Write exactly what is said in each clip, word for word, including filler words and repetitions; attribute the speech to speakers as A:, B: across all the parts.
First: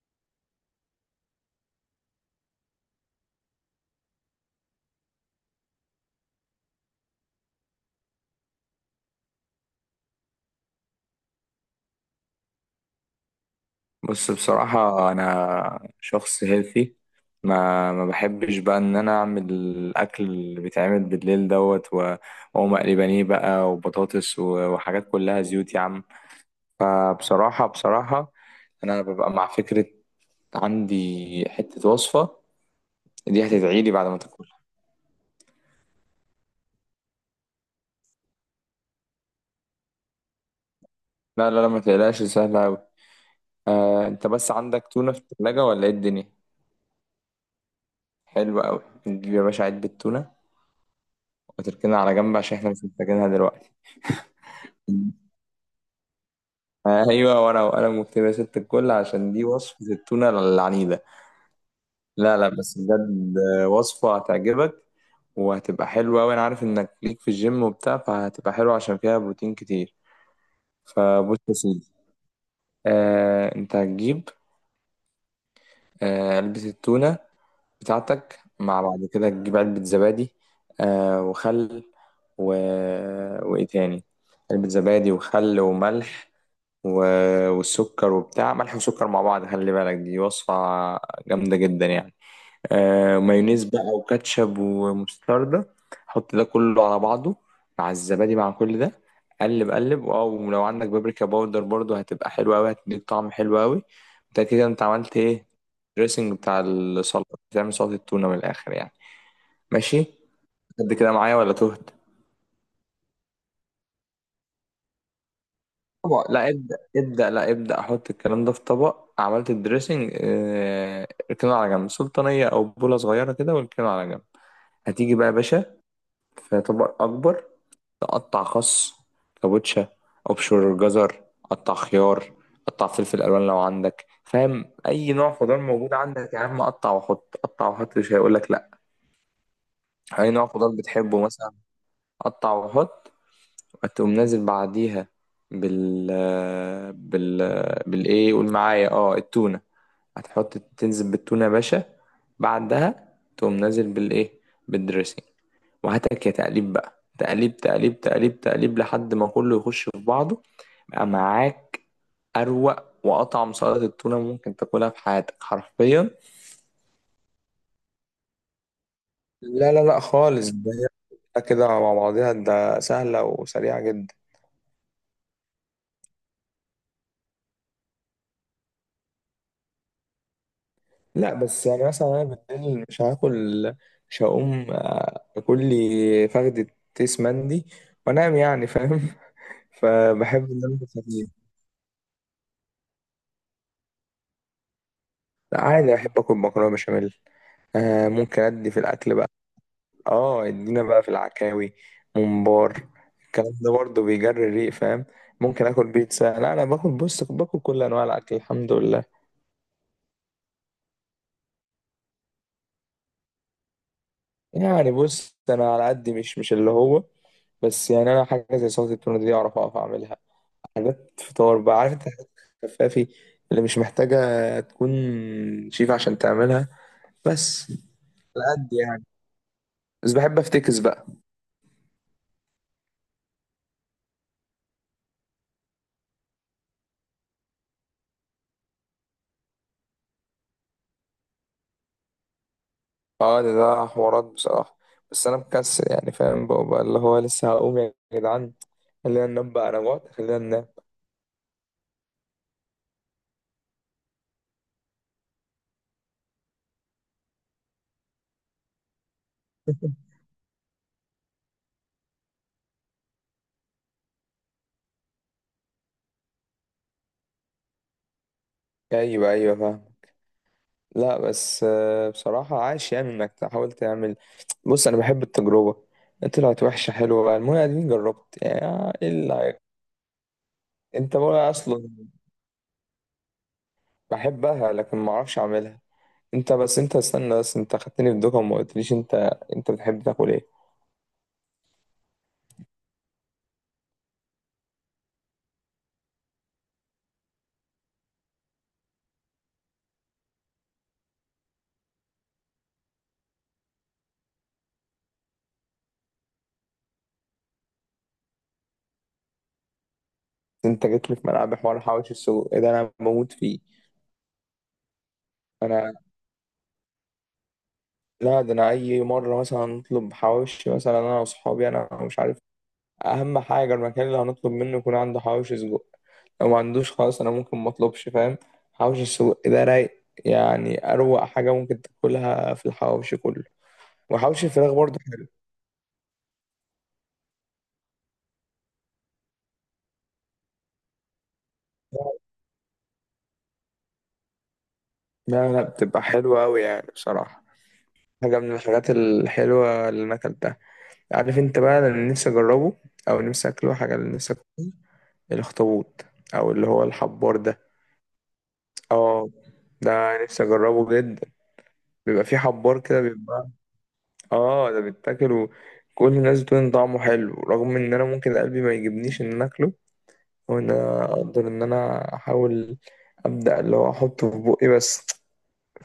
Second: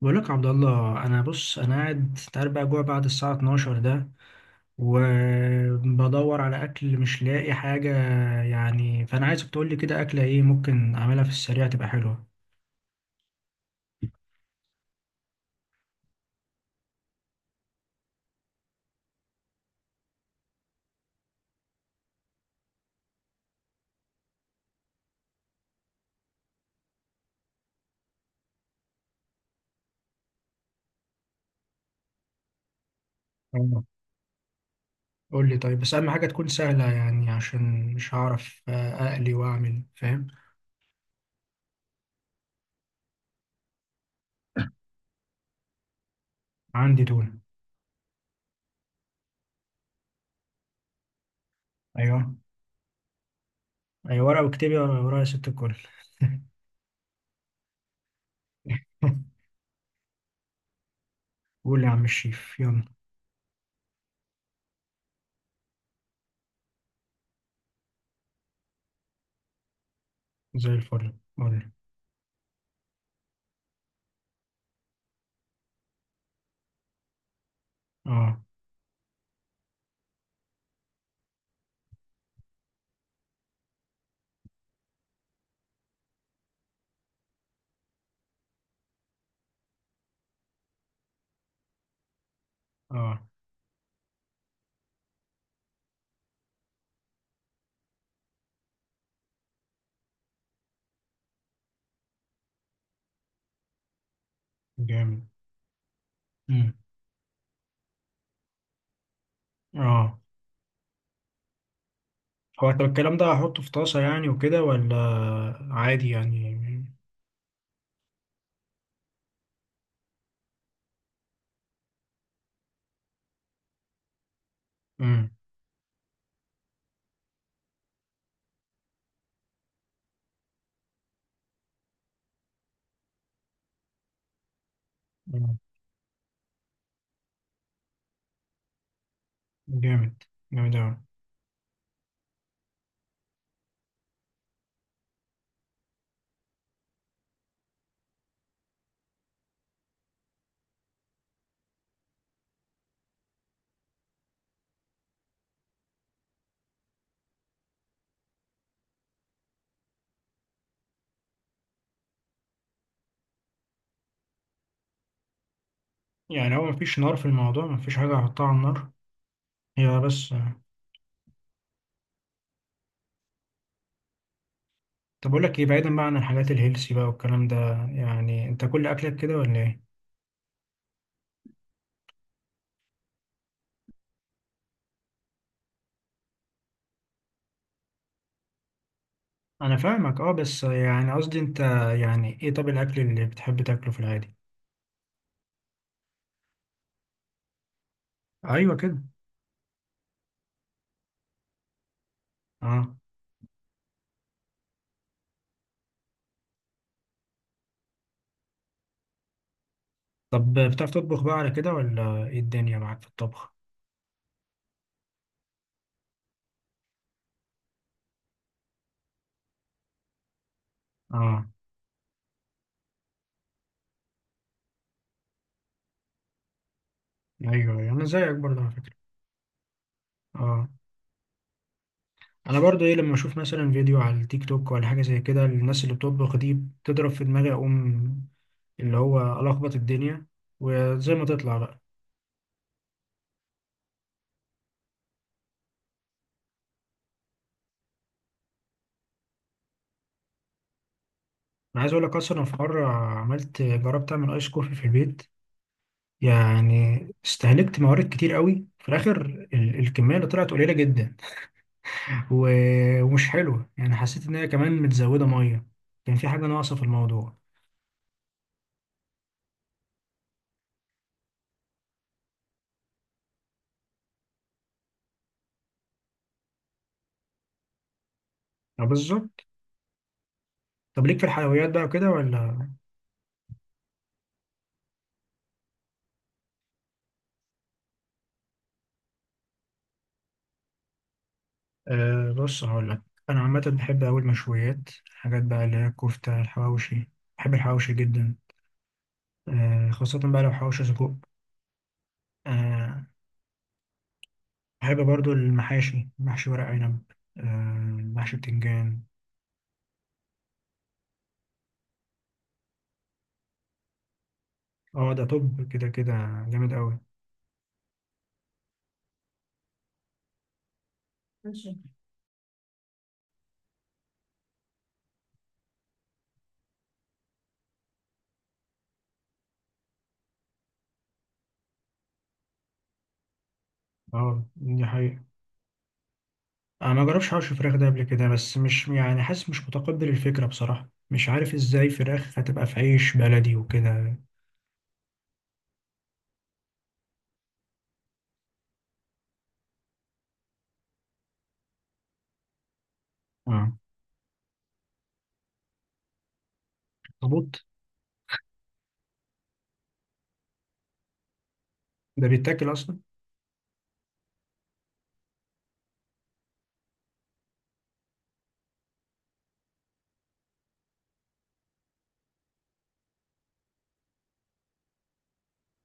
A: بقول لك يا عبد الله. انا بص انا قاعد، أنت عارف بقى جوع بعد الساعه اتناشر ده، وبدور على اكل مش لاقي حاجه. يعني فانا عايزك تقول لي كده اكله ايه ممكن اعملها في السريع تبقى حلوه.
B: بص بصراحة أنا شخص هيلثي. ما ما بحبش بقى إن أنا أعمل الأكل اللي بيتعمل بالليل دوت و- وأقوم أقلي بانيه بقى وبطاطس و- وحاجات كلها زيوت يا عم. فبصراحة بصراحة أنا ببقى مع فكرة، عندي حتة وصفة دي
A: آه.
B: هتدعيلي بعد ما تاكلها.
A: قول لي طيب، بس اهم حاجه تكون سهله يعني عشان مش هعرف آه، اقلي واعمل، فاهم؟
B: لا لا لا، ما تقلقش، سهلة أوي. آه، أنت بس عندك تونة في التلاجة ولا إيه الدنيا؟
A: عندي تونه.
B: حلو أوي، نجيب يا باشا علبة تونة وتركنها على جنب
A: ايوه.
B: عشان إحنا مش محتاجينها دلوقتي.
A: ايوه، ورقه واكتبي ورايا يا ست الكل.
B: ايوه، ورقه وقلم واكتب يا ست الكل عشان دي وصفه التونه العنيده.
A: قول يا عم
B: لا لا،
A: الشيف،
B: بس
A: يلا.
B: بجد وصفه هتعجبك وهتبقى حلوه، وانا عارف انك ليك في الجيم وبتاع فهتبقى حلوه عشان فيها بروتين كتير.
A: زي الفل،
B: فبص
A: قول
B: يا
A: لي.
B: سيدي، آه انت هتجيب آه علبه التونه بتاعتك،
A: اه.
B: مع بعد كده تجيب علبه زبادي. آه وخل و... وايه تاني، علبه زبادي وخل وملح و- والسكر وبتاع. ملح وسكر مع بعض، خلي بالك دي وصفة جامدة جدا يعني. آه
A: اه.
B: مايونيز بقى وكاتشب ومستردة، حط ده كله على بعضه مع الزبادي مع كل ده. قلب قلب، او لو عندك بابريكا باودر برضو هتبقى حلوة قوي، هتديك طعم حلو قوي. انت كده، انت عملت
A: جامد.
B: ايه؟ الدريسنج بتاع
A: مم.
B: السلطة، بتعمل سلطة التونة من الاخر يعني. ماشي،
A: اه.
B: قد كده معايا ولا تهت؟
A: هو طب الكلام ده هحطه في طاسة يعني وكده، ولا عادي
B: طبق، لا
A: يعني؟
B: ابدأ ابدأ، لا ابدأ، احط الكلام ده في طبق. عملت الدريسنج، آه، اركنه على جنب، سلطانية او بولة صغيرة كده واركنه على جنب. هتيجي بقى
A: امم
B: يا باشا في طبق اكبر، تقطع خس، كابوتشا، ابشر جزر، قطع خيار، قطع فلفل الوان لو عندك، فاهم؟ اي نوع خضار
A: أمم.
B: موجود عندك يا عم قطع وحط، قطع وحط، مش هيقول لك لا.
A: جامد.
B: اي نوع خضار
A: جامد أوي.
B: بتحبه مثلا قطع وحط. فتقوم نازل بعديها بال بال بالايه؟ قول معايا، اه، التونة. هتحط، تنزل بالتونة يا باشا، بعدها تقوم نازل بالايه؟ بالدريسنج. وهاتك يا تقليب بقى، تقليب تقليب تقليب تقليب لحد ما كله يخش في بعضه. بقى معاك أروق وأطعم سلطة التونة ممكن تاكلها في حياتك حرفيا.
A: يعني هو مفيش نار في الموضوع؟ مفيش حاجة هحطها على النار
B: لا لا
A: هي
B: لا
A: بس؟
B: خالص، ده هي كده مع بعضها، ده سهلة وسريعة جدا.
A: طب أقول لك إيه، بعيدا بقى عن الحاجات الهيلسي بقى والكلام ده، يعني أنت كل أكلك كده ولا إيه؟
B: لا، بس يعني مثلا انا بالليل مش هاكل، مش هقوم آه، اكل لي فخدة تيس مندي وانام يعني، فاهم؟
A: أنا فاهمك، أه،
B: فبحب ان
A: بس
B: انا اكل
A: يعني
B: خفيف.
A: قصدي أنت، يعني إيه طب الأكل اللي بتحب تاكله في العادي؟
B: لا عادي، بحب اكل مكرونه بشاميل، آه ممكن ادي
A: أيوه
B: في
A: كده.
B: الاكل بقى. اه، ادينا بقى في العكاوي، ممبار،
A: أه.
B: الكلام ده برضه بيجري الريق، فاهم؟ ممكن اكل بيتزا، لا انا باكل، بص باكل كل انواع الاكل الحمد لله.
A: طب بتعرف تطبخ بقى على كده ولا إيه الدنيا معاك في الطبخ؟
B: يعني بص، انا على قد، مش مش اللي هو، بس يعني انا حاجه زي سلطه التونه دي اعرف اقف اعملها، حاجات
A: أه.
B: فطار بقى، عارف انت، حاجات خفافي اللي مش محتاجة تكون شيف عشان تعملها
A: أيوه
B: بس.
A: أيوه،
B: على
A: أنا زيك برضه على
B: قد
A: فكرة.
B: يعني، بس بحب
A: أه.
B: افتكس بقى.
A: انا برضو ايه، لما اشوف مثلا فيديو على التيك توك ولا حاجه زي كده، الناس اللي بتطبخ دي بتضرب في دماغي، اقوم اللي هو الخبط الدنيا وزي ما تطلع بقى.
B: اه ده, ده حوارات بصراحة، بس انا مكسل يعني، فاهم بقى، بقى اللي هو لسه هقوم يا جدعان، خلينا ننام بقى، انا جوعت، خلينا ننام.
A: انا عايز اقول لك، اصلا أنا في مره عملت جربت اعمل ايس كوفي في البيت، يعني استهلكت موارد كتير قوي، في الاخر ال- الكميه اللي طلعت قليله جدا. و- ومش حلوه يعني، حسيت ان هي كمان متزوده ميه، كان في حاجه ناقصه في الموضوع.
B: ايوه ايوه، فاهم. لا بس آه، بصراحة عاش يعني انك تحاول تعمل. بص انا بحب التجربة، طلعت وحشة حلوة بقى، المهم اديني جربت.
A: آه،
B: يعني إيه
A: بالظبط.
B: اللي هي-
A: طب
B: انت
A: ليك في
B: بقى
A: الحلويات بقى
B: اصلا
A: وكده ولا؟
B: بحبها لكن ما اعرفش اعملها. انت بس، انت استنى بس، انت خدتني في دوكا وما قلتليش انت، انت بتحب تاكل ايه؟
A: أه بص هقول لك، انا عامه بحب أوي المشويات، الحاجات بقى اللي هي الكفته، الحواوشي. بحب الحواوشي جدا، أه، خاصه بقى لو حواوشي سجق. أه. بحب برضو المحاشي، محشي ورق عنب، أه، محشي بتنجان.
B: انت جيت لي في ملعب، حوار حواوشي السجق إيه ده، انا بموت فيه.
A: اه ده طب كده
B: انا
A: كده. جامد أوي.
B: لا ده انا اي مره مثلا نطلب حواوشي مثلا انا واصحابي،
A: ماشي.
B: انا مش عارف، اهم حاجه المكان اللي هنطلب منه يكون عنده حواوشي سجق، لو ما عندوش خلاص انا ممكن ما اطلبش، فاهم؟ حواوشي السجق ده رايق يعني، اروق حاجه ممكن تاكلها في الحواوشي كله،
A: اه
B: وحواوشي الفراخ
A: دي
B: برضه
A: حقيقة.
B: حلو.
A: انا ما جربش حوش فراخ ده قبل كده، بس مش يعني حاسس مش متقبل الفكرة بصراحة، مش عارف ازاي فراخ هتبقى في عيش بلدي وكده.
B: لا لا، بتبقى حلوه قوي يعني بصراحه، حاجة من الحاجات الحلوة اللي أنا أكلتها. عارف أنت بقى أنا اللي نفسي أجربه، أو نفسي
A: اه
B: أكله، حاجة اللي نفسي أكله، الأخطبوط، أو اللي هو الحبار ده.
A: طبوط.
B: اه، ده نفسي أجربه جدا. بيبقى
A: ده
B: فيه
A: بيتاكل
B: حبار
A: اصلا؟
B: كده بيبقى. اه ده بيتاكل، وكل الناس بتقول إن طعمه حلو، رغم إن أنا ممكن قلبي ما يجيبنيش إن أنا أكله، أو إن أنا أقدر إن أنا أحاول أبدأ اللي هو أحطه في بقي بس،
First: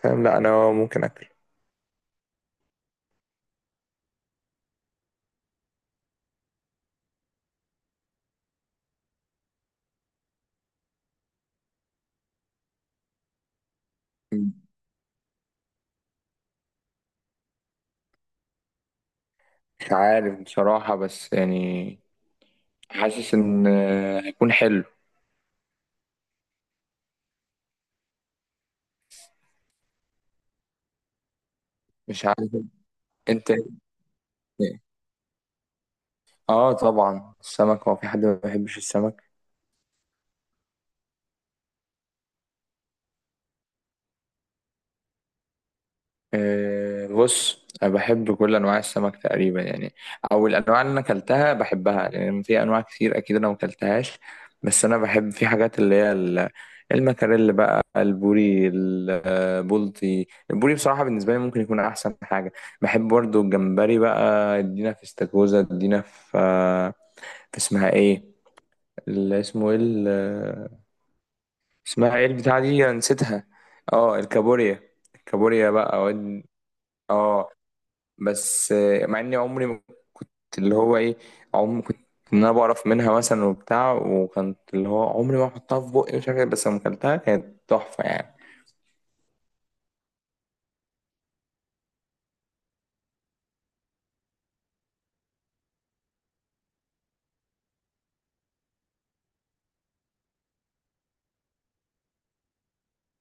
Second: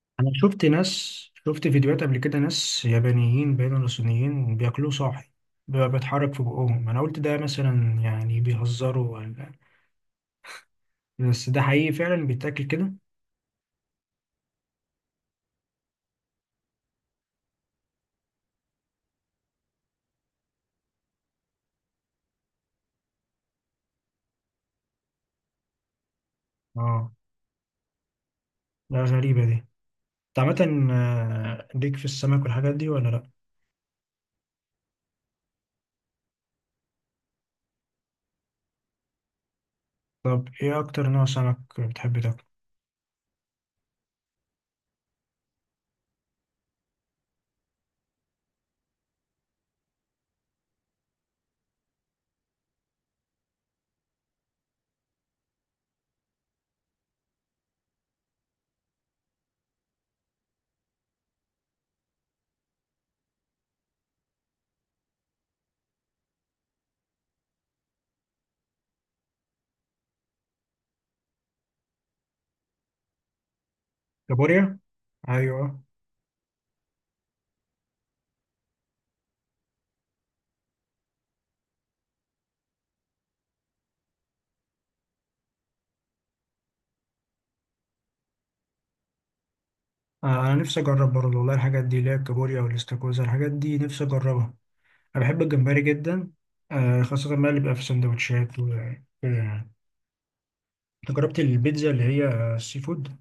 B: فاهم؟
A: انا
B: لأ
A: شفت
B: أنا
A: ناس،
B: ممكن أكله.
A: شفت فيديوهات قبل كده، ناس يابانيين باين ولا صينيين بياكلوه صاحي، بيبقى بيتحرك في بقهم، انا قلت ده مثلا يعني بيهزروا ولا بس ده حقيقي فعلا بيتاكل كده.
B: مش عارف بصراحة، بس يعني حاسس ان آه، هيكون حلو.
A: اه. لا غريبة دي. انت عامة آه، ليك في
B: مش
A: السمك
B: عارف،
A: والحاجات دي ولا لا؟
B: انت إيه؟ اه طبعا السمك، هو في حد ما بيحبش السمك؟
A: طب ايه اكتر نوع سمك بتحب تاكله؟
B: آه بص، انا بحب كل انواع السمك تقريبا يعني، او الانواع اللي انا اكلتها بحبها، لان في انواع كتير اكيد انا ما اكلتهاش. بس انا بحب في حاجات اللي هي ال- المكاريل بقى، البوري، البلطي، البوري بصراحة بالنسبة لي ممكن يكون احسن حاجة. بحب برضو الجمبري بقى. ادينا في استاكوزا، ادينا في آه، في اسمها ايه، اللي اسمه ايه، ال- اسمها ايه البتاعة دي، أنا نسيتها. اه،
A: كابوريا.
B: الكابوريا، الكابوريا
A: ايوه.
B: بقى. واد- اه، بس آه، مع اني عمري ما كنت، اللي هو ايه، عمري كنت ان انا بعرف منها مثلا وبتاع، وكانت اللي هو عمري ما احطها في بقي، مش عارف إيه، بس لما اكلتها كانت تحفة يعني.
A: آه، انا نفسي اجرب برضه والله، الحاجات دي اللي هي الكابوريا والاستاكوزا الحاجات دي نفسي اجربها. انا بحب الجمبري جدا، آه، خاصة بقى اللي بيبقى في سندوتشات وكده يعني. انت جربت البيتزا اللي هي السي فود؟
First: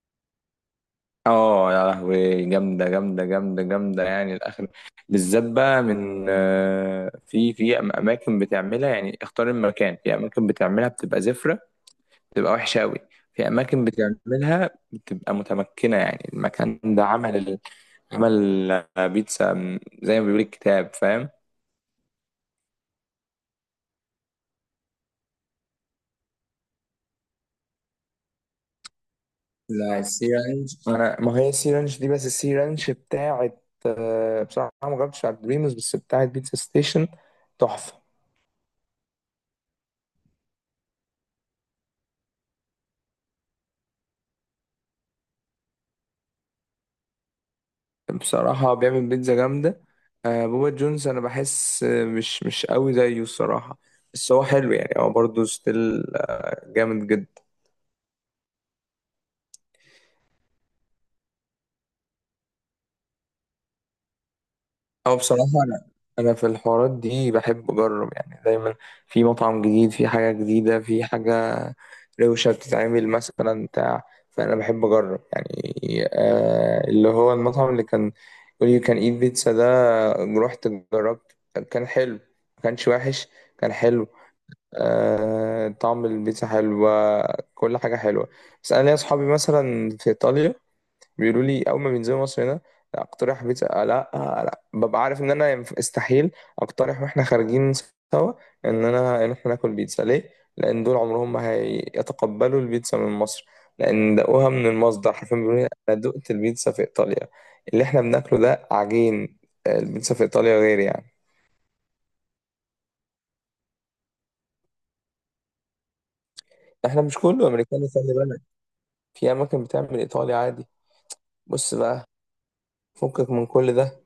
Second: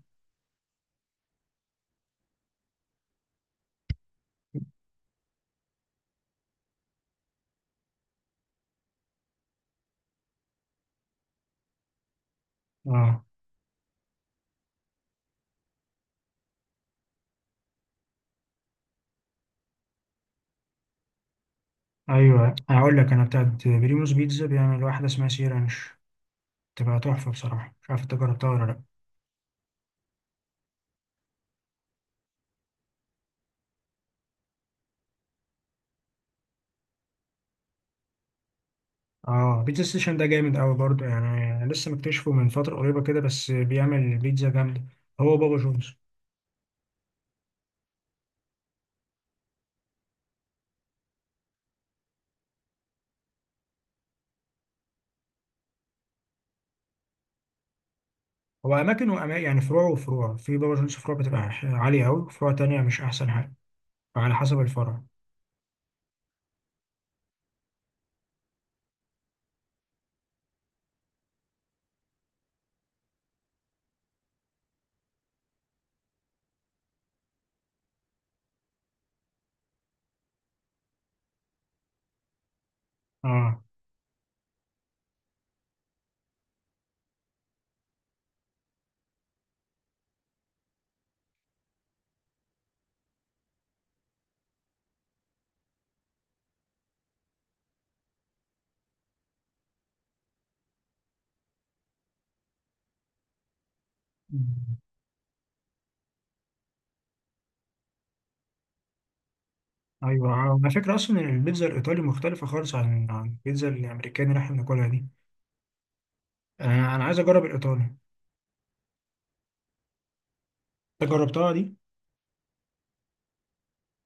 B: اه يا لهوي، جامدة جامدة جامدة جامدة يعني الآخر. بالذات بقى من آه، في في أماكن بتعملها، يعني اختار المكان، في أماكن بتعملها بتبقى زفرة، بتبقى وحشة أوي،
A: اه
B: في أماكن بتعملها بتبقى متمكنة، يعني المكان ده عمل عمل بيتزا، من- زي ما بيقول الكتاب، فاهم؟
A: ايوه، هقول لك، انا بتاعت بريموس بيتزا بيعمل واحده اسمها سي رانش، بتبقى تحفه بصراحه، مش عارف انت جربتها ولا لا.
B: لا، السي رانش أنا، ما هي السي رانش دي، بس السي رانش بتاعت آه، بصراحة ما جربتش على دريمز، بس بتاعت بيتزا ستيشن تحفة.
A: اه بيتزا ستيشن ده جامد قوي برضه، يعني لسه مكتشفه من فتره قريبه كده، بس بيعمل بيتزا جامده. هو بابا جونز،
B: بصراحة بيعمل بيتزا جامدة. آه، بوبا جونز، أنا بحس آه، مش مش قوي زيه الصراحة، بس هو حلو يعني، هو برضه ستيل آه، جامد جدا.
A: هو اماكن واماكن يعني، فروع وفروع، في بابا جونز فروع بتبقى عاليه قوي، فروع تانية مش احسن حاجه، فعلى حسب الفرع.
B: أو بصراحة أنا أنا في الحوارات دي بحب أجرب يعني دايما، في مطعم جديد، في حاجة جديدة، في حاجة روشة بتتعمل مثلا بتاع، فأنا بحب أجرب يعني. آه اللي هو المطعم اللي كان يقول you can eat pizza ده، رحت، جربت، كان حلو، ما كانش وحش،
A: اه
B: كان حلو. آه طعم البيتزا حلو، كل حاجة حلوة. بس أنا ليا أصحابي مثلا في إيطاليا بيقولوا لي اول ما بينزلوا مصر هنا لا اقترح بيتزا، آه، لا آه، آه، لا، ببقى عارف ان انا ينف- استحيل اقترح واحنا خارجين سوا ان انا ان احنا ناكل بيتزا، ليه؟ لان دول عمرهم ما هيتقبلوا البيتزا من مصر، لان دقوها من المصدر حرفيا، بيقولوا لي انا دقت البيتزا في ايطاليا، اللي احنا بناكله ده عجين. آه، البيتزا في
A: ايوه،
B: ايطاليا
A: على
B: غير
A: فكره
B: يعني.
A: اصلا البيتزا الايطالي مختلفه خالص عن عن البيتزا الامريكاني اللي احنا بناكلها دي. انا
B: احنا
A: انا عايز
B: مش
A: اجرب
B: كله امريكاني
A: الايطالي.
B: خلي بالك، في اماكن بتعمل ايطالي عادي.
A: انت جربتها
B: بص
A: دي؟
B: بقى، فكك من كل ده،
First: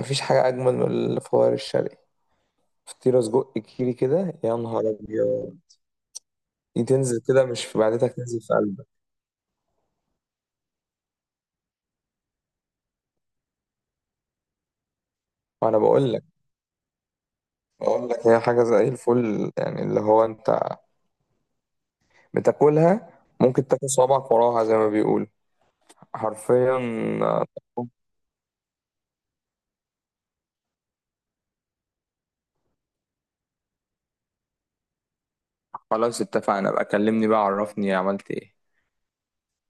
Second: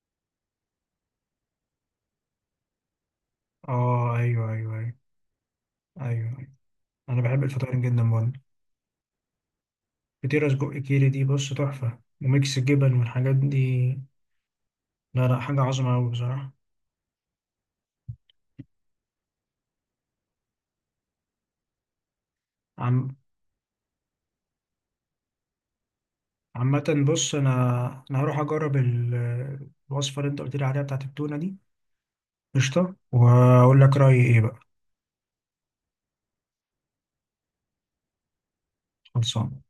B: مفيش حاجه اجمل من الفوار الشرقي، فطيرة سجق كيري
A: اه
B: كده،
A: ايوه
B: يا
A: ايوه
B: نهار
A: ايوه.
B: أبيض.
A: ايوه. أيوة.
B: دي تنزل
A: انا بحب
B: كده مش
A: الفطاير
B: في
A: جدا
B: معدتك،
A: برضه،
B: تنزل في قلبك.
A: فطيره سجق كيري دي بص تحفه، وميكس الجبن والحاجات دي، لا لا حاجه
B: وأنا
A: عظمه
B: بقول
A: قوي
B: لك،
A: بصراحه.
B: بقول لك هي حاجة زي الفل يعني، اللي هو أنت بتاكلها
A: عم.
B: ممكن تاكل صوابعك وراها زي ما بيقول، حرفيا.
A: عامة بص
B: آه،
A: أنا أنا هروح أجرب ال- الوصفة اللي أنت قلت لي عليها بتاعت التونة دي، قشطة، وأقول لك رأيي إيه بقى.
B: خلاص اتفقنا بقى، كلمني بقى عرفني عملت إيه.
A: خلصان.